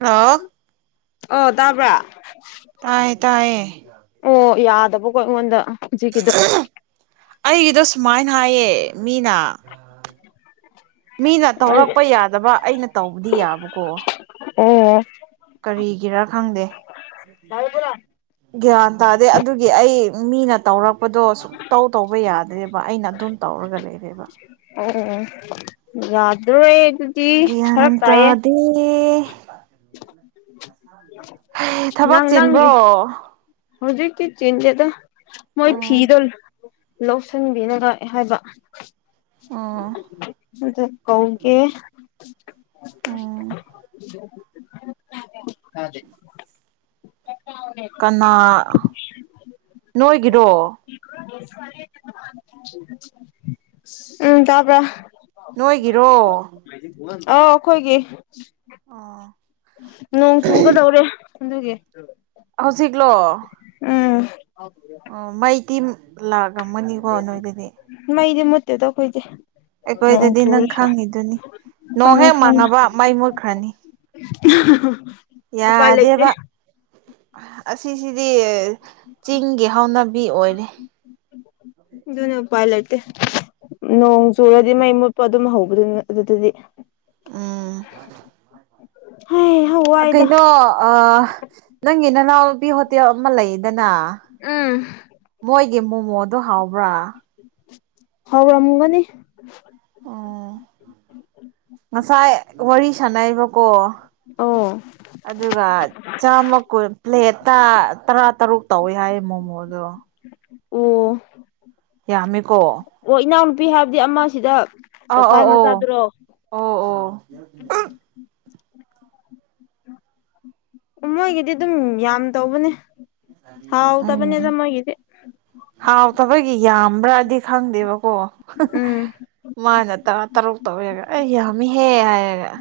hello ꯑꯣ ꯇꯥꯕ꯭ꯔꯥ ꯇꯥꯏꯌꯦ ꯇꯥꯏꯌꯦ ꯑꯣ ꯌꯥꯗꯕꯀꯣ ꯑꯩꯉꯣꯟꯗ ꯍꯧꯖꯤꯛꯀꯤꯗꯣ ꯑꯩꯒꯤꯗꯣ ꯁꯨꯃꯥꯏꯅ ꯍꯥꯏꯌꯦ ꯃꯤꯅ ꯃꯤꯅ ꯇꯧꯔꯛꯄ ꯌꯥꯗꯕ ꯑꯩꯅ ꯇꯧꯕꯗꯤ ꯌꯥꯕꯀꯣ ꯑꯣ ꯀꯔꯤꯒꯤꯔꯥ ꯈꯪꯗꯦ ꯑꯣ ꯒ꯭ꯌꯥꯟ ꯇꯥꯗꯦ ꯑꯗꯨꯒꯤ ꯑꯩ ꯃꯤꯅ ꯇꯧꯔꯛꯄꯗꯣ ꯁꯨꯛꯇꯧ ꯇꯧꯕ ꯌꯥꯗ꯭ꯔꯦꯕ ꯑꯩꯅ ꯑꯗꯨꯝ ꯇꯧꯔꯒ ꯂꯩꯔꯦꯕ ꯑꯣ ꯌꯥꯗ꯭ꯔꯣꯏ ꯑꯗꯨꯗꯤ ꯐꯔꯛ ꯇꯥꯏꯌꯦ ꯏꯪꯉꯦ ꯊꯕꯛ ꯅꯪ ꯆꯤꯟꯕ꯭ꯔꯣ ꯅꯪꯒꯤ ꯍꯧꯖꯤꯛꯇꯤ ꯆꯤꯟꯖꯦꯗ ꯃꯣꯏ ꯎꯝ ꯐꯤꯗꫭ ꯂꯧꯁꯟꯕꯤꯅꯅꯕ ꯍꯥꯏꯕ ꯎꯝ ꯅꯠꯇꯦ ꯀꯧꯒꯦ ꯎꯝ [unintelligible] ꯗꯗꯤ [unintelligible] ꯀꯅꯥ ꯅꯣꯏꯒꯤꯔꯣ ꯎꯝ ꯇꯥꯕꯔꯥ ꯅꯣꯏꯒꯤꯔꯣ ꯑꯧ ꯑꯩꯈꯣꯏꯒꯤ ꯑꯣ ꯅꯣꯡ ꯆꯨꯒꯗꯧꯔꯦ ꯑꯗꯨꯒꯤ ꯍꯧꯖꯤꯛꯂꯣ ꯎꯝ ꯑꯣ ꯃꯩꯗꯤ ꯂꯥꯛꯑꯝꯃꯅꯤꯀꯣ ꯅꯣꯏꯗꯗꯤ ꯃꯩꯗꯤ ꯃꯨꯠꯇꯦꯗꯥ ꯑꯈꯣꯏꯗꯤ ꯑꯩꯈꯣꯏꯗꯗꯤ ꯅꯪ ꯈꯪꯉꯤꯗꯨꯅꯤ ꯅꯣꯡ ꯈꯪꯉꯦ ꯍꯦꯛ ꯈꯪꯉꯦ ꯃꯪꯉꯕ ꯃꯩ ꯃꯨꯠꯈ꯭ꯔꯅꯤ [unintelligible] ꯎꯄꯥꯏ ꯂꯩꯇꯦ ꯌꯥꯗꯦꯕ ꯑꯁꯤꯁꯤꯗꯤ ꯆꯤꯡꯒꯤ ꯍꯧꯅꯕꯤ ꯑꯣꯏꯔꯦ ꯑꯗꯨꯅꯤ ꯎꯄꯥꯏ ꯂꯩꯇꯦ ꯅꯣꯡ ꯆꯨꯔꯗꯤ ꯃꯩ ꯃꯨꯠꯄ ꯑꯗꯨꯝ ꯍꯧꯕꯅꯤ ꯑꯗꯨꯗꯗꯤ ꯎꯝ ꯍꯩ ꯍꯩ ꯌꯥ ꯑ ꯀꯩꯅꯣ ꯅꯪꯒꯤ ꯅꯅꯥꯎ ꯅꯨꯄꯤ ꯍꯣꯇꯦꯜ ꯑꯃ ꯂꯩꯗꯅ ꯎꯝ ꯃꯣꯏꯒꯤ ꯃꯣꯃꯣꯗꯣ ꯍꯥꯎꯕ꯭ꯔꯥ ꯍꯥꯎꯔꯝꯒꯅꯤ ꯑꯣ ꯉꯁꯥꯏ ꯋꯥꯔꯤ ꯁꯥꯟꯅꯩꯕꯀꯣ ꯑꯣ ꯑꯗꯨꯒ ꯆꯥꯝꯃ ꯀꯨꯟ ꯄ꯭ꯂꯦꯠꯇ ꯇꯔꯥ ꯇꯔꯨꯛ ꯇꯧꯋꯤ ꯍꯥꯏꯌꯦ ꯃꯣꯃꯣꯗꯣ ꯑꯣ ꯌꯥꯝꯃꯤꯀꯣ ꯑꯣ ꯏꯅꯥꯎꯅꯨꯄꯤ ꯍꯥꯏꯕꯗꯤ ꯑꯃꯁꯤꯗ ꯑ ꯑ ꯀꯀꯥꯏ ꯑꯣ ꯃꯆꯥꯗꯨꯔꯣ ꯑꯣ ꯑꯣ ꯃꯣꯏꯒꯤꯗꯤ ꯑꯗꯨꯝ ꯌꯥꯝ ꯇꯧꯕꯅꯦ ꯑ ꯍꯥꯎꯇꯕꯅꯦꯗ ꯃꯣꯏꯒꯤꯗꯤ ꯍꯥꯎꯇꯕꯒꯤ ꯌꯥꯝꯕ꯭ꯔꯥꯗꯤ ꯈꯪꯗꯦꯕꯀꯣ ꯎꯝ ꯃꯥꯅ ꯇꯔꯥ ꯇꯔꯨꯛ ꯇꯧꯋꯦꯒ ꯑꯩ ꯌꯥꯝꯃꯤꯍꯦ ꯍꯥꯏꯔꯒ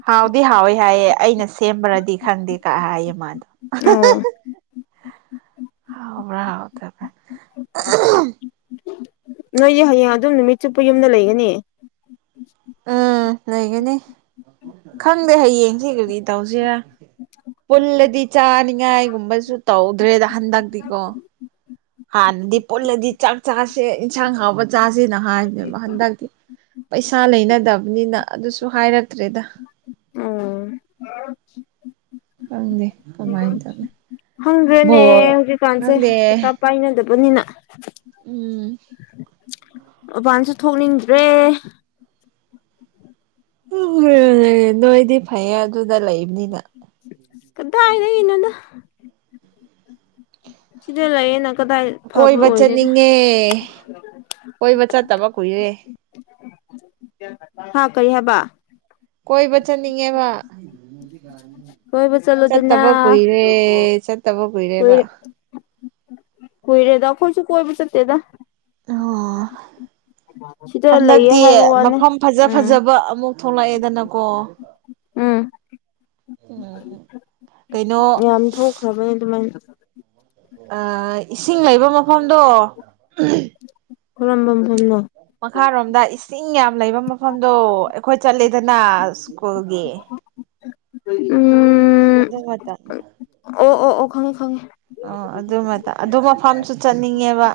ꯍꯥꯎꯗꯤ ꯍꯥꯎꯋꯦ ꯍꯥꯏꯌꯦ ꯑꯩꯅ ꯁꯦꯝꯕ꯭ꯔꯗꯤ ꯈꯪꯗꯦ ꯀꯛ ꯍꯥꯏꯌꯦ ꯃꯥꯗꯣ ꯑꯣ [unintelligible] ꯍꯥꯎꯕ꯭ꯔꯥ ꯍꯥꯎꯇꯔꯕ ꯅꯣꯏꯗꯤ ꯍꯌꯦꯡ ꯑꯗꯨꯝ ꯅꯨꯃꯤꯠ ꯆꯨꯞꯄ ꯌꯨꯝꯗ ꯂꯩꯒꯅꯤ ꯎꯝ ꯂꯩꯒꯅꯤ ꯈꯪꯗꯦ ꯍꯌꯦꯡꯁꯤ ꯀꯔꯤ ꯇꯧꯁꯤꯔꯥ ꯄꯨꯜꯂꯗꯤ ꯆꯥꯅꯤꯉꯥꯏꯒꯨꯝꯕꯁꯨ ꯇꯧꯗ꯭ꯔꯦꯗ ꯍꯟꯗꯛꯇꯤꯀꯣ ꯍꯥꯟꯅꯗꯤ ꯄꯨꯜꯂꯗꯤ ꯆꯥꯛ ꯆꯥꯁꯦ ꯏꯟꯁꯥꯡ ꯍꯥꯎꯕ ꯆꯥꯁꯦꯅ ꯍꯥꯏꯕꯅꯦꯕ ꯍꯟꯗꯛꯇꯤ ꯄꯩꯁꯥ ꯂꯩꯅꯗꯕꯅꯤꯅ ꯑꯗꯨꯁꯨ ꯍꯥꯏꯔꯛꯇ꯭ꯔꯦꯗ ꯑꯣ ꯈꯪꯗꯦ ꯀꯃꯥꯏ ꯇꯧꯅꯤ ꯍꯪꯗ꯭ꯔꯅꯦ ꯕꯣꯜ ꯍꯧꯖꯤꯛꯀꯥꯟꯁꯦ ꯅꯪꯗꯦ ꯄꯩꯁꯥ ꯄꯥꯏꯅꯗꯕꯅꯤꯅ ꯎꯝ ꯃꯕꯥꯥꯟꯁꯨ ꯊꯣꯛꯅꯤꯡꯗ꯭ꯔꯦ ꯎꯝ ꯅꯣꯏꯗꯤ ꯐꯩꯌꯦ ꯑꯗꯨꯗ ꯂꯩꯕꯅꯤꯅ ꯀꯗꯥ ꯑꯅ ꯏꯅꯥꯅ ꯁꯤꯗ ꯂꯩꯌꯦꯅ ꯀꯗꯥꯏ ꯐꯕ ꯀꯣꯏꯕ ꯑꯣꯏꯔꯦꯗ ꯆꯠꯅꯤꯡꯉꯦ ꯀꯣꯏꯕ ꯆꯠꯇꯕ ꯀꯨꯏꯔꯦ ꯍꯥ ꯀꯔꯤ ꯍꯥꯏꯕ ꯀꯣꯏꯕ ꯆꯠꯅꯤꯡꯉꯦꯕ ꯀꯣꯏꯕ ꯆꯠꯂꯨꯗꯅ ꯆꯠꯇꯕ ꯀꯨꯏꯔꯦ ꯆꯠꯇꯕ ꯀꯨꯏꯔꯦꯕ ꯀꯏꯔꯦꯗ ꯈꯣꯏꯁꯨ ꯀꯣꯏꯔꯕ ꯆꯠꯇꯦꯗ ꯑꯣ ꯁꯤꯗ ꯂꯩꯌꯦ ꯍꯟꯗꯛꯇꯤ ꯍꯥꯏꯕ ꯋꯥꯅꯦ ꯃꯐꯝ ꯐꯖ ꯎꯝ ꯐꯖꯕ ꯑꯃꯨꯛ ꯊꯣꯛꯂꯛꯑꯦꯗꯅꯀꯣ ꯎꯝ ꯎꯝ ꯀꯩꯅꯣ ꯌꯥꯝ ꯊꯣꯛꯈ꯭ꯔꯕꯅꯦ ꯑꯗꯨꯃꯥꯏꯅ ꯑ ꯏꯁꯤꯡ ꯂꯩꯕ ꯃꯐꯝꯗꯣ ꯀꯔꯝꯕ ꯃꯐꯝꯅꯣ ꯃꯈꯥꯔꯣꯝꯗ ꯏꯁꯤꯡ ꯌꯥꯝ ꯂꯩꯕ ꯃꯐꯝꯗꯣ ꯑꯩꯈꯣꯏ ꯆꯠꯂꯦꯗꯅ ꯁ꯭ꯀꯨꯜꯒꯤ ꯎꯝ ꯑꯗꯨꯗꯣ ꯃ ꯇ [inaudible] ꯑꯣ ꯑꯣ ꯑꯣ ꯈꯪꯉꯦ ꯈꯪꯉꯦ ꯑꯣ ꯑꯗꯨꯃ ꯑꯗꯨ ꯃꯐꯝꯁꯨ ꯆꯠꯅꯤꯡꯉꯦꯕ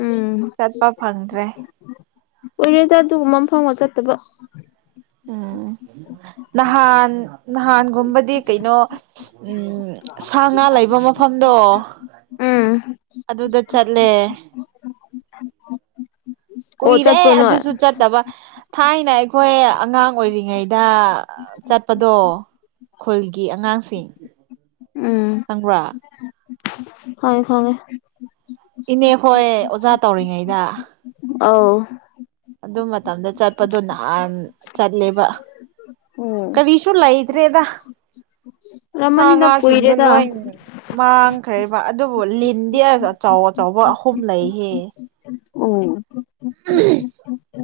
ꯎꯝ ꯐ ꯐꯪꯗ꯭ꯔꯦ ꯀꯨꯏꯔꯦꯗ ꯑꯗꯨꯒꯨꯝꯕ ꯑꯃ ꯐꯪꯉ ꯆꯠꯇꯕ ꯎ ꯎꯝ [unintelligible] ꯅꯍꯥꯟ ꯅꯍꯥꯟꯒꯨꯝꯕꯗꯤ ꯀꯩꯅꯣ ꯎꯝ ꯁꯥ ꯉꯥ ꯂꯩꯕ ꯃꯐꯝꯗꯣ ꯎꯝ ꯑꯗꯨꯗ ꯆꯠꯂꯦ ꯑꯣ ꯀꯨꯏꯔꯦ ꯆꯠꯄ꯭ꯔꯣ ꯅꯣꯏ ꯑꯗꯨꯁꯨ ꯆꯠꯇꯕ ꯊꯥꯏꯅ ꯑꯩꯈꯣꯏ ꯑꯉꯥꯡ ꯑꯣꯏꯔꯤꯉꯩꯗ ꯆꯠꯄꯗꯣ ꯈꯨꯜꯒꯤ ꯑꯉꯥꯡꯁꯤꯡ ꯎꯝ ꯈꯪꯕ꯭ꯔꯥ ꯈꯪꯉꯦ ꯈꯪꯉꯦ ꯏꯅꯦ ꯍꯣꯏ ꯑꯣꯖꯥ ꯇꯧꯔꯤꯉꯩꯗ ꯑꯥꯎ ꯑꯗꯨ ꯃꯇꯝꯗ ꯆꯠꯄꯗꯣ ꯅꯍꯥꯟ ꯆꯠꯂꯦꯕ ꯎꯝ ꯀꯔꯤꯁꯨ ꯂꯩꯇ꯭ꯔꯦꯗ ꯁꯥ ꯔꯃꯅꯤꯗ ꯉꯥꯁꯤꯡꯗꯣ ꯀꯨꯏꯔꯦꯗ ꯂꯣꯏ ꯃꯥꯡꯈ꯭ꯔꯦꯕ ꯑꯗꯨꯕꯨ ꯂꯤꯟꯗꯤ ꯑꯁ ꯑꯆꯧ ꯑꯆꯕ ꯑꯍꯨꯝ ꯂꯩꯍꯦ ꯑꯣ ꯎꯝ [inaudible]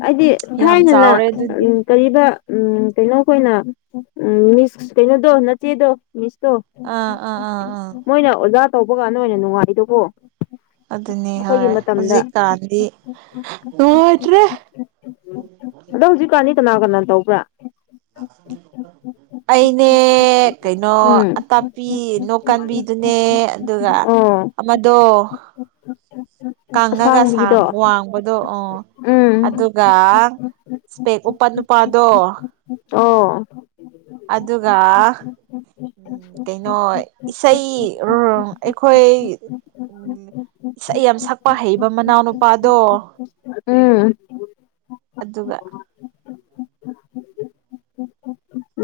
ꯍꯥꯏꯗꯤ ꯊꯥꯏꯅꯂ ꯑꯗꯨꯗꯤ ꯎꯝ ꯀꯔꯤꯕ ꯎ ꯀꯩꯅꯣ ꯑꯩꯈꯣꯏꯅ ꯎ ꯃꯤꯁ ꯀꯩꯅꯣꯗꯣ ꯅꯆꯦꯗꯣ ꯃꯤꯁꯇꯣ ꯑꯥ ꯑꯥ ꯑꯥ ꯑꯥ ꯃꯣꯏꯅ ꯑꯣꯖꯥ ꯇꯧꯕꯒꯥꯟꯗ ꯑꯣꯏꯅ ꯅꯨꯡꯉꯥꯏꯗꯒꯣ ꯑꯗꯨꯅꯤ ꯍꯣꯏ ꯍꯧꯖꯤꯛꯀꯥꯟꯗꯤ ꯅꯨꯡꯉꯣꯏꯇ꯭ꯔꯦ ꯑꯗꯣ ꯍꯧꯖꯤꯛꯀꯥꯟꯅꯤ ꯀꯅꯥ ꯀꯅꯥ ꯇꯧꯕ꯭ꯔꯥ ꯂꯥꯛ [unintelligible] ꯑꯩꯅꯦ ꯀꯩꯅꯣ ꯎꯝ ꯑꯇꯞꯄꯤ ꯅꯣꯡꯀꯥꯟꯕꯤꯗꯨꯅꯦ ꯑꯗꯨꯒ ꯑꯃꯗꯣ ꯎꯝ ꯎꯝ ꯎꯝ [inaudible] ꯀꯪꯉꯒꯥꯡ ꯋꯥꯡꯕꯗꯣ ꯑꯣ ꯎꯝ ꯑꯗꯨ ꯉ ꯏꯁꯄꯦꯛ ꯎꯄꯟ ꯅꯨꯄꯥꯗꯣ ꯑꯣ ꯑꯗꯨꯒꯒ ꯎꯝ ꯀꯩꯅꯣ ꯏꯁꯩ ꯑꯩꯈꯣꯏ ꯏꯁꯩ ꯌꯥꯝ ꯁꯛꯄ ꯍꯩꯕ ꯃꯅꯥꯎ ꯅꯨꯄꯥꯗꯣ ꯎꯝ ꯑꯗꯨꯒ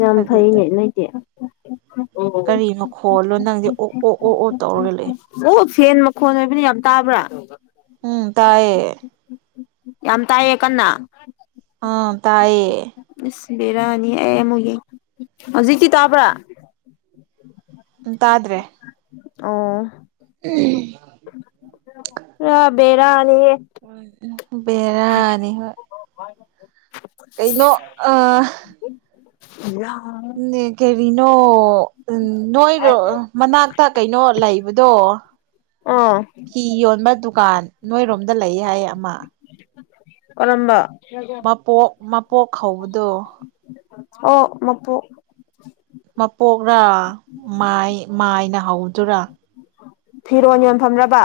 ꯌꯥꯝ ꯑꯗꯨꯗ ꯐꯩꯅꯦ ꯅꯣꯏꯇꯦ ꯀꯔꯤ ꯃꯈꯣꯜꯂꯣ ꯅꯪꯗꯤ ꯑꯣꯛ ꯑꯣꯛ ꯑꯣꯛ ꯑꯣꯛ ꯇꯧꯔꯒ ꯂꯩ ꯑꯣ ꯐꯦꯟ ꯃꯈꯣꯟ ꯑꯣꯏꯕꯅ ꯌꯥꯝ ꯇꯥꯕ꯭ꯔꯥ ꯎꯝ ꯇꯑꯌꯦ ꯌꯥꯝ ꯇꯥꯏꯌꯦ ꯀꯟꯅ ꯑꯥ ꯇꯥꯏꯌꯦ ꯏꯁ ꯕꯤꯔꯥꯅꯤ ꯑꯩ ꯑꯃꯨꯛ ꯌꯦꯡ ꯍꯧꯖꯤꯛꯇꯤ ꯇꯥꯕ꯭ꯔꯥ ꯎ ꯇꯥꯗ꯭ꯔꯦ ꯑꯣ ꯎꯝ ꯑꯕꯦꯔꯅꯤꯦ ꯕꯦꯔꯥꯅꯤ ꯍꯣꯏ ꯀꯩꯅꯩꯅꯣ ꯑ ꯌꯥ ꯎꯝ ꯀꯦꯔꯤꯅꯣ ꯎꯝ ꯅꯣꯏꯔꯣ ꯃꯅꯥꯛꯇ ꯀꯩꯅꯣ ꯂꯩꯕꯗꯣ ꯑ ꯐꯤ ꯌꯣꯟꯕ ꯗꯨꯀꯥꯟ ꯅꯣꯏꯔꯣꯝꯗ ꯂꯩ ꯍꯥꯏꯌꯦ ꯑꯃ ꯑꯣꯔꯝꯕ ꯃꯄꯣꯛ ꯃꯄꯣꯛ ꯍꯧꯕꯗꯣ ꯑꯣ ꯃꯄꯨ ꯃꯄꯣꯛꯔꯥ ꯃꯥꯏꯅ ꯍꯧꯗꯨꯔꯥ ꯐꯤꯔꯣꯟ ꯌꯣꯟꯐꯝꯕ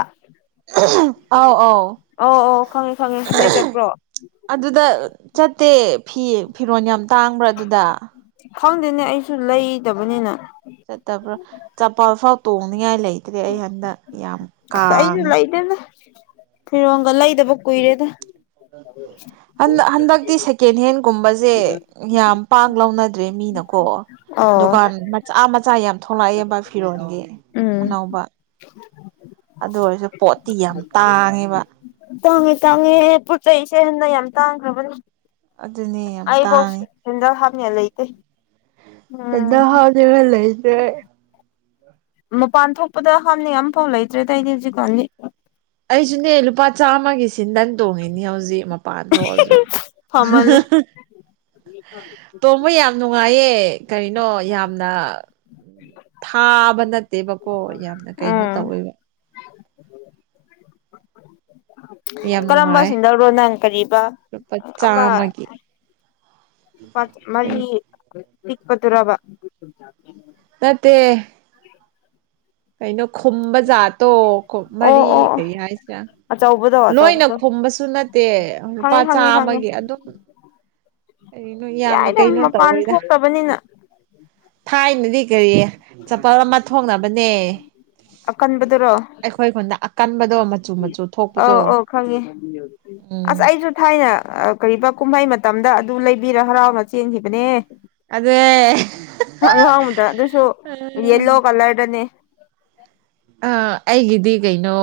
ꯑꯥꯎ ꯑꯥꯎ ꯑꯣ ꯑꯣ ꯈꯪꯉꯤ ꯈꯪꯉꯤ ꯅ ꯆꯠꯄ꯭ꯔꯣ ꯑꯗꯨꯗ ꯆꯠꯇꯦ ꯐꯤ ꯐꯤꯔꯣꯜ ꯌꯥꯝ ꯇꯥꯡꯕ꯭ꯔꯥ ꯑꯗꯨꯗ ꯈꯪꯗꯦꯅꯦ ꯑꯩꯁꯨ ꯂꯩꯗꯕꯅꯤꯅ ꯆꯠꯇꯕ꯭ꯔꯥ ꯆꯄ ꯐꯥꯎ ꯇꯣꯡꯅꯤꯡꯉꯥꯏ ꯂꯩꯇ꯭ꯔꯦ ꯑꯩ ꯍꯟꯗꯛ ꯌꯥꯝ ꯑꯩꯁꯨ ꯀꯥꯡꯉꯦ ꯂꯩꯗꯦꯗ ꯐꯤꯔꯣꯒ ꯂꯩꯗꯕ ꯀꯨꯏꯔꯦꯗ [inaudible] ꯍꯟ ꯍꯟꯗꯛꯇꯤ ꯁꯦꯀꯦꯟ ꯍꯦꯟꯒꯨꯝꯕꯁꯦ ꯌꯥꯝ ꯄꯥꯡ ꯂꯧꯅꯗ꯭ꯔꯦ ꯃꯤꯅꯀꯣ ꯑꯣ ꯗꯨꯀꯥꯟ ꯃꯆꯥ ꯃꯆꯥ ꯌꯥꯝ ꯊꯣꯛꯂꯛꯑꯦꯕ ꯐꯤꯔꯣꯟꯒꯤ ꯎꯝ ꯑꯅꯧꯕ ꯑꯗꯨ ꯑꯣꯏꯔꯁꯨ ꯄꯣꯠꯇꯤ ꯌꯥꯝ ꯇꯥꯡꯉꯦꯕ ꯇꯥꯡꯉꯤ ꯇꯥꯡꯉꯦ ꯄꯣꯠ ꯆꯩꯩꯁꯦ ꯍꯟꯗ ꯌꯥꯝ ꯇꯥꯡꯈ꯭ꯔꯕꯅꯦ ꯑꯗꯨꯅꯦ ꯌꯥꯝ ꯑꯩ ꯇꯥꯡꯉꯦ ꯄꯣꯠꯁꯦ ꯍꯦꯟꯖꯜ ꯍꯥꯅꯦ ꯂꯩꯇꯦ ꯇꯗꯣ ꯎꯝ ꯍꯥꯎꯖ ꯂꯩꯖꯦ ꯃꯄꯥꯟ ꯊꯣꯛꯄꯗ ꯍꯥꯅꯤꯡ ꯑꯃꯐꯥꯎ ꯂꯩꯇ꯭ꯔꯦꯗꯏꯗꯤ ꯍꯧꯖꯤꯛꯀꯥꯟꯗꯤ ꯑꯩꯁꯨꯅꯦ ꯂꯨꯄꯥ ꯆꯥꯝꯃꯒꯤ ꯁꯤꯟꯗꯟ ꯇꯣꯡꯉꯤꯅꯤ ꯍꯧꯖꯤꯛ ꯄꯥꯊꯖꯣꯟ ꯐꯃꯜꯂꯦ ꯇꯣꯝꯕ ꯌꯥꯝ ꯅꯨꯡꯉꯥꯏꯌꯦ ꯀꯔꯤꯅꯣ ꯌꯥꯝꯅ ꯊꯥꯕ ꯅꯠꯇꯦꯕꯀꯣ ꯌꯥꯝꯅ ꯀꯩꯅꯣ ꯎꯝ ꯇꯧꯋꯦꯕ ꯌꯥꯝ ꯀꯔꯝꯕ ꯅꯨꯡꯉꯥꯏ ꯁꯤꯗꯧꯔꯣ ꯅꯪ ꯀꯔꯤꯕ ꯂꯨꯄꯥ ꯑꯃ ꯆꯥꯝꯃꯒꯤ ꯄ ꯃ ꯏꯄꯠꯇꯔꯕ ꯅꯠꯇꯦ ꯀꯩꯅꯣ ꯈꯨꯝꯕ ꯖꯥꯠꯇꯣ ꯃꯔꯤ ꯀꯔꯤ ꯍꯥꯏꯁꯤꯔꯥ ꯑꯆꯧꯕꯗ‌ꯣ ꯂꯣꯏꯅ ꯈꯣꯨꯝꯕꯁꯨ ꯅꯠꯇꯦ ꯂꯨꯄꯥ ꯈꯪꯉꯦ ꯈꯪꯉꯦ ꯈꯪꯉꯦ ꯆꯥꯃꯒꯤ ꯑꯗꯨꯝ ꯀꯅꯣ ꯌꯥꯝꯅ ꯌꯥꯏꯗ ꯀꯩꯅꯣ ꯃꯄꯥꯟ ꯇꯧꯋ‌ꯦꯗ ꯊꯣꯛꯇꯕꯅꯤꯅ ꯊꯥꯏꯅꯗꯤ ꯀꯔꯤ ꯆꯄꯜ ꯑꯃ ꯊꯣꯛꯅꯕꯅꯦ ꯀꯟꯕꯗꯨꯔꯣ ꯑꯩꯈꯣꯏ ꯈꯨꯟꯗ ꯑꯀꯟꯕꯗꯣ ꯃꯆꯨ ꯃꯆꯨ ꯑ‌ꯣ ꯊꯣꯛꯄꯗꯣ ꯑ‌‌ꯣ ꯈꯪꯉꯦ ꯑꯁ ꯎꯝ ꯑꯩꯖꯨ ꯊꯥꯏꯅ ꯀꯔꯤꯕ ꯀꯨꯝꯍꯩ ꯃꯇꯝꯗ ꯑꯗꯨ ꯂꯩꯕꯤꯔ ꯍꯔꯥꯎꯔ ꯆꯦꯟꯈꯤꯕꯅꯦ ꯑꯗꯨ ꯑꯍꯥꯡꯕꯗ ꯑꯗꯨꯁꯨ ꯌꯦꯂꯣ ꯀꯂꯔꯗꯅꯦ ꯑ ꯑꯩꯒꯤꯗꯤ ꯀꯩꯅꯣ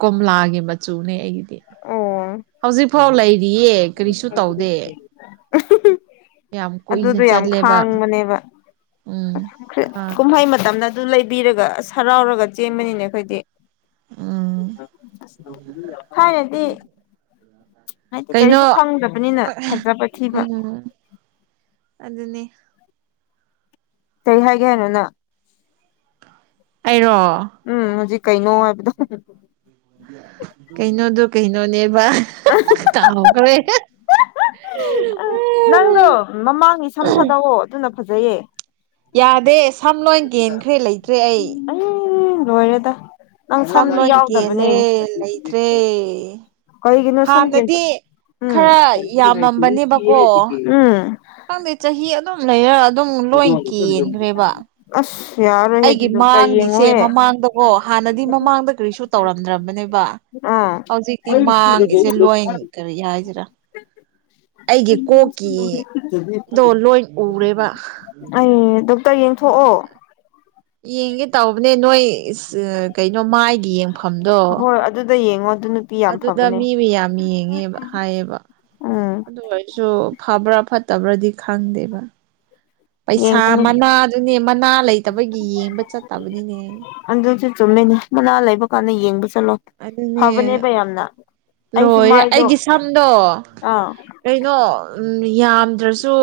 ꯀꯣꯝꯂꯥꯒꯤ ꯃꯆꯨꯅꯦ ꯑꯩꯒꯤ ꯑꯣ ꯍꯧꯖꯤꯛꯐꯥꯎ ꯂꯩꯔꯤꯌꯦ ꯀꯔꯤꯁꯨ ꯇꯧꯗꯦ [unintelligible] ꯌꯥꯝ ꯀꯨꯏꯅ ꯑꯗꯨꯗꯣ ꯌꯥꯝ ꯆꯠꯂꯦꯕ ꯈꯥꯡꯕꯅꯦꯕ ꯎꯝ ꯑ ꯈꯥꯡ ꯀꯨꯝꯍꯩ ꯃꯇꯝꯅ ꯑꯗꯨ ꯂꯩꯕꯤꯔꯒ ꯑꯁ ꯍꯔꯥꯎꯔꯒ ꯆꯦꯟꯕꯅꯤꯅꯦ ꯑꯩꯈꯣꯏꯗꯤ ꯎꯝ ꯊꯥꯏꯅꯗꯤ ꯍꯥꯏꯗꯤ ꯀꯩꯅꯣ ꯀꯔꯤꯁꯨ ꯈꯪꯗꯕꯅꯤꯅ ꯐꯖꯕ ꯊꯤꯕ ꯎꯝ ꯑꯗꯨꯅꯦ ꯀꯔꯤ ꯍꯥꯏꯒꯦ ꯍꯥꯏꯅꯣꯅ ꯑꯩꯔꯣ ꯎꯝ ꯍꯧꯖꯤꯛ ꯀꯩꯅꯣ ꯍꯥꯏꯕꯗꯣ ꯀꯩꯅꯣꯗ‌ꯣ ꯀꯩꯅ‌ꯣꯅꯦꯕ ꯀꯥꯎꯒꯔ‌ꯦ ꯅꯪꯗꯣ ꯃꯃꯥꯡꯒꯤ ꯁꯝ ꯊꯥꯗꯧꯑꯣ ꯑꯗꯨꯅ ꯐꯖꯩꯌꯦ ꯌꯥꯗꯦ ꯁꯝ ꯂꯣꯏ ꯀꯦꯟꯈ꯭ꯔꯦ ꯂꯩꯇ꯭ꯔꯦ ꯑꯩ ꯑꯌꯥ ꯌꯥ ꯌꯥ ꯌ ꯂꯣꯏꯔꯦꯗ ꯅꯪ ꯁꯝ ꯁꯝꯗꯤ ꯂꯣꯏ ꯀꯦꯜꯂꯦ ꯌꯥꯎꯗꯕꯅꯦ ꯂꯩꯇ꯭ꯔꯦ ꯀꯒꯤ ꯅ‌ꯣ ꯁꯝ ꯀ‌ꯦꯟ ꯍꯥꯟꯅꯗꯤ ꯈꯔ ꯌꯥꯝꯃꯝꯕꯅꯦꯕꯀꯣ ꯎꯝ ꯈꯪꯗꯦ ꯆꯍꯤ ꯑꯗꯨꯝ ꯂꯩꯔ ꯑꯗꯨꯝ ꯂꯣꯏ ꯀꯦꯟꯒ꯭ꯔꯦꯕ ꯑꯁ ꯌꯥꯔꯣꯏꯍꯦ ꯑꯗꯨ ꯑꯩꯒꯤ ꯗꯣꯛꯇꯔ ꯃꯥꯡꯒꯤꯁꯦ ꯌꯦꯡꯉꯣꯍꯦ ꯃꯃꯥꯡꯗꯀꯣ ꯍꯥꯟꯅꯗꯤ ꯃꯃꯥꯡꯗ ꯀꯔꯤꯁꯨ ꯇꯧꯔꯝꯗ꯭ꯔꯕꯅꯦꯕ ꯑꯥ ꯍꯧꯖꯤꯛꯇꯤ ꯃꯥꯡꯒꯤꯁꯦ ꯂꯣꯏ ꯀꯔꯤ ꯍꯥꯏꯁꯤꯔꯥ ꯑꯩꯒꯤ ꯀꯣꯛꯀꯤꯗꯣ ꯂꯣꯏ ꯎꯔꯦꯕ ꯑꯩ ꯗꯣꯛꯇꯔ ꯌꯦꯡꯊꯣꯛꯑꯣ ꯌꯦꯡꯒꯦ ꯇꯧꯕꯅꯦ ꯅꯣꯏ ꯏꯁ ꯀꯩꯅꯣ ꯃꯥꯏꯒꯤ ꯌꯦꯡꯐꯝꯗꯣ ꯍ‌ꯣꯏ ꯑꯗꯨꯗ ꯌꯦꯡꯉꯣ ꯑꯗꯨ ꯅꯨꯄꯤ ꯌꯥꯝ ꯑꯗꯨꯗ ꯐꯕꯅꯦ ꯃꯤ ꯃꯌꯥꯝ ꯌꯦꯡꯉꯦꯕ ꯍꯥꯏꯌꯦꯕ ꯎꯝ ꯑꯗꯨ ꯑꯣꯏꯔꯁꯨ ꯐꯕ꯭ꯔꯥ ꯐꯠꯇꯕ꯭ꯔꯥꯗꯤ ꯈꯪꯗꯦꯕ ꯄꯩꯁꯥ ꯌꯦꯡꯕꯅꯦ ꯃꯅꯥꯗꯨꯅꯦ ꯃꯅꯥ ꯂꯩꯇꯕꯒꯤ ꯌꯦꯡꯕ ꯆꯠꯇꯕꯅꯤꯅꯦ ꯑꯗꯨꯖꯨ ꯆꯨꯝꯃꯤꯅꯦ ꯃꯅꯥ ꯂꯩꯕ ꯀꯥꯟꯗ ꯌꯦꯡꯕ ꯆꯠꯂꯣ ꯑꯗꯨꯅꯦ ꯐꯕꯅꯦꯕ ꯌꯥꯝꯅ ꯑꯩꯁꯨ ꯂꯣꯏꯔꯦ ꯃꯥꯏꯗꯣ ꯑꯩꯒꯤ ꯁꯝꯗꯣ ꯑꯥ ꯀꯩꯅꯣ ꯎꯝ ꯌꯥꯝꯗ꯭ꯔꯁꯨ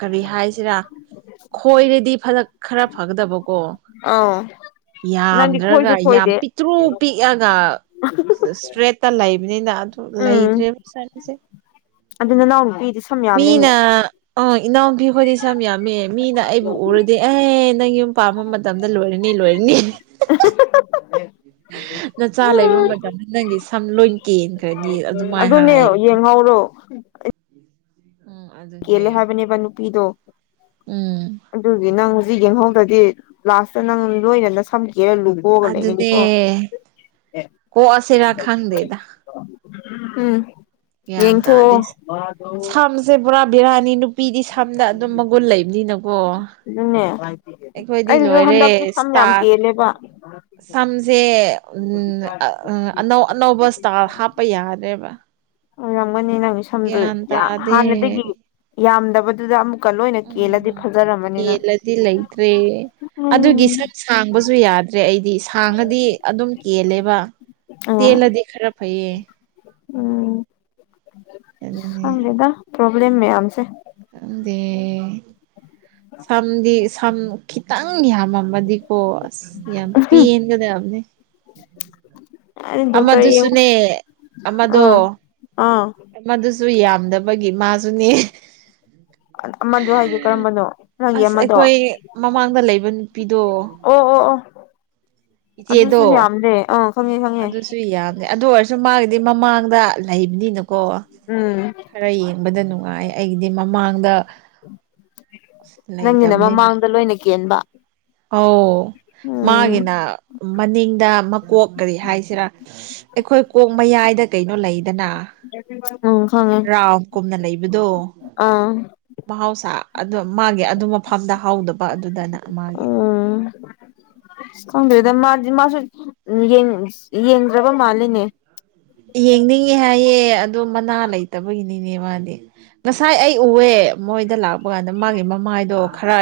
ꯀꯔꯤ ꯍꯥꯏꯁꯤꯔꯥ ꯈꯣꯏꯔꯗꯤ ꯐꯔꯛ ꯈꯔ ꯐꯒꯗꯕꯀꯣ ꯑꯥꯎ ꯅꯪꯗꯤ ꯌꯥꯝꯗ꯭ꯔꯒ ꯈꯣꯏꯁꯨ ꯌꯥꯝ ꯈꯣꯏꯗꯦ ꯄꯤꯛ ꯇ꯭ꯔꯨ ꯄꯤꯛꯑꯒ ꯏꯁꯇ꯭ꯔꯦꯠꯇ ꯂꯩꯕꯅꯤꯅ ꯑꯗꯨ ꯎꯝ ꯂꯩꯗ꯭ꯔꯦꯕ ꯆꯟꯁꯦ ꯑꯗꯨ ꯅꯅꯥꯎꯅꯨꯄꯤꯗꯨꯁꯨ ꯃꯤꯅ ꯑ ꯏꯅꯥꯎꯄꯤ ꯍꫭꯏꯗꯤ ꯁꯝ ꯌꯥꯝꯃꯦ ꯃꯤꯅ ꯑꯩꯕꯨ ꯎꯔꯗꯤ ꯑꯦ ꯅꯪ ꯌꯨꯝ ꯄꯥꯝꯕ ꯃꯇꯝꯗ ꯂꯣꯏꯔꯅꯤ ꯂꯣꯏꯔꯅꯤ ꯅꯆꯥ ꯂꯩꯕ ꯃꯇꯝꯗ ꯅꯪꯒꯤ ꯁꯝ ꯂꯣꯏ ꯀꯦꯟꯈ꯭ꯔꯅꯤ [unintelligible] ꯑꯗꯨꯃꯥꯏꯅ ꯑꯗꯨꯅꯦ ꯍꯥꯏꯌꯦꯕ ꯌꯦꯡꯍꯧꯔꯣ ꯎꯝ ꯑꯗꯨꯅꯦ ꯀꯦꯜꯂꯦ ꯍꯥꯏꯕꯅꯦꯕ ꯅꯨꯄꯤꯗꯣ ꯎꯝ ꯑꯗꯨꯒꯤ ꯅꯪ ꯍꯧꯖꯤꯛ ꯌꯦꯡꯍꯧꯗ꯭ꯔꯗꯤ ꯂꯥꯁꯇ ꯅꯪ ꯂꯣꯏꯅ ꯅꯁꯝ ꯀꯦꯟ ꯂꯨ ꯀꫭꯛꯑꯒ ꯑꯗꯨꯅꯦ ꯂꯩꯒꯅꯤꯀꫭ ꯀꯣꯛꯑꯁꯤꯔꯥ ꯈꯪꯗꯦꯗ ꯎꯝ ꯌꯦꯡꯊꯣꯛꯑꫭ ꯁꯦ ꯕꯣꯔꯥ ꯕꯤꯔꯥꯅꯤ ꯅꯨꯄꯤꯗꯤ ꯁꯝꯗ ꯑꯗꯨꯝ ꯃꯒꯨꯟ ꯂꯩꯕꯅꯤꯅꯀꯣ ꯑꯩꯈꯣꯏꯗꯤ ꯑꯩꯁꯨ ꯂꯣꯏꯔꯦ ꯍꯟꯗꯛꯇꯤ ꯁꯝ ꯏꯁꯇꯥ ꯌꯥꯝ ꯀꯦꯜꯂꯦꯕ ꯁꯝꯁꯦ ꯑꯅꯧ ꯑꯅꯧꯕ ꯏꯁꯇꯥꯜ ꯍꯥꯞꯄ ꯌꯥꯗ꯭ꯔꯦꯕ ꯔꯝꯒꯅꯤ ꯅꯪ ꯁꯝꯗꯨ ꯒ꯭ꯌꯥꯟ ꯇꯥꯗꯦ ꯍꯥꯟꯅꯗꯒꯤ ꯌꯥꯝꯗꯕꯗꯨꯗ ꯑꯃꯨꯛ ꯀꯦꯜꯂꯗꯤ ꯂꯩꯇ꯭ꯔꯦ ꯎꯝ ꯑꯗꯨꯒꯤ ꯍꯥꯡꯕꯁꯨ ꯌꯥꯗ꯭ꯔꯦ ꯑꯩꯗꯤ ꯊꯥꯡꯉꯗꯤ ꯑꯗꯨꯝ ꯀꯦꯜꯂꯦꯕ ꯑ ꯇꯦꯜꯂꯗꯤ ꯈꯔ ꯐꯩꯌꯦ ꯎꯝ ꯑꯗꯨꯅꯦ ꯈꯪꯗꯦꯗ ꯄ꯭ꯔꯣꯕ꯭ꯂꯦꯝ ꯃꯌꯥꯝꯁꯦ ꯗꯦ ꯁꯝꯗꯤ ꯁꯝ ꯈꯤꯇꯪ ꯅꯪ ꯌꯥꯝꯃꯝꯃꯗꯤꯀꯣ ꯑꯁ ꯌꯥꯝ ꯄꯦꯟꯒꯗꯕꯅꯤ [unintelligible] ꯑꯩ ꯗꯣꯛꯇꯔ ꯌꯦꯡꯉꯨ ꯑꯃꯗꯨꯁꯨꯅꯦ ꯑꯃꯗꯣ ꯑꯥ ꯑꯥ ꯃꯗꯨꯁꯨ ꯌꯥꯝꯗꯕꯒꯤ ꯃꯥꯁꯨꯅꯦ [unintelligible] ꯑꯃꯗꯨ ꯍꯥꯏꯗꯤ ꯀꯔꯝꯕꯅꯣ ꯅꯪꯒꯤ ꯑꯁ ꯑꯃꯗꯣ ꯑꯣ ꯑꯩꯈꯣꯏ ꯃꯃꯥꯡꯗ ꯂꯩꯕ ꯅꯨꯄꯤꯗꯣ ꯑꯣ ꯑꯣ ꯑꯗꯨꯁꯨ ꯏꯆꯦꯗꯣ ꯌꯥꯝꯗꯦ ꯑꯥ ꯈꯪꯉꯦ ꯈꯪꯉꯦ ꯑꯗꯨꯁꯨ ꯌꯥꯝꯅꯦ ꯑꯗꯨ ꯑꯣꯏꯔꯁꯨ ꯃꯥꯒꯤꯗꯤ ꯃꯃꯥꯡꯗ ꯂꯩꯕꯅꯤꯅꯀꯣ ꯎꯝ ꯈꯔ ꯌꯦꯡꯕꯗ ꯅꯨꯡꯉꯥꯏ ꯑꯩꯒꯤꯗꯤ ꯃꯃꯥꯡꯗ ꯅꯪꯒꯤꯅ ꯂꯩꯇꯕ ꯃꯃꯥꯡꯗ ꯂꯣꯏꯅ ꯀꯦꯟꯕ ꯑꯧ ꯎꯝ ꯃꯥꯒꯤꯅ ꯃꯅꯤꯡꯗ ꯃꯀꯣꯛ ꯀꯔꯤ ꯍꯥꯏꯁꯤꯔꯥ ꯑꯩꯈꯣꯏ ꯀꯣꯛ ꯃꯌꯥꯏꯗ ꯀꯩꯅꯣ ꯂꯩꯗꯅ ꯎꯝ ꯈꯪꯉꯦ ꯔꯥꯎ ꯀꯨꯝꯅ ꯂꯩꯕꯗꯣ ꯑꯥ ꯃꯍꯧꯁꯥ ꯑꯗꯨ ꯃꯥꯒꯤ ꯑꯗꯨ ꯃꯐꯝꯗ ꯍꯥꯎꯗꯕ ꯑꯗꯨꯗꯅ ꯃꯥꯒꯤ ꯎꯝ ꯈꯪꯗꯦꯗ ꯃꯥꯗꯤ ꯃꯥꯁꯨ ꯌꯦꯡꯗ꯭ꯔꯕ ꯃꯥꯜꯂꯤꯅꯦ ꯌꯦꯡꯅꯤꯡꯉꯦ ꯍꯥꯏꯌꯦ ꯑꯗꯣ ꯃꯅꯥ ꯂꯩꯇꯕꯒꯤꯅꯤꯅꯦ ꯃꯥꯗꯤ ꯉꯁꯥꯏ ꯑꯩ ꯎꯑꯦ ꯃꯣꯏꯗ ꯂꯥꯛꯄ ꯀꯥꯟꯗ ꯃꯥꯒꯤ ꯃꯃꯥꯏꯗꯣ ꯈꯔ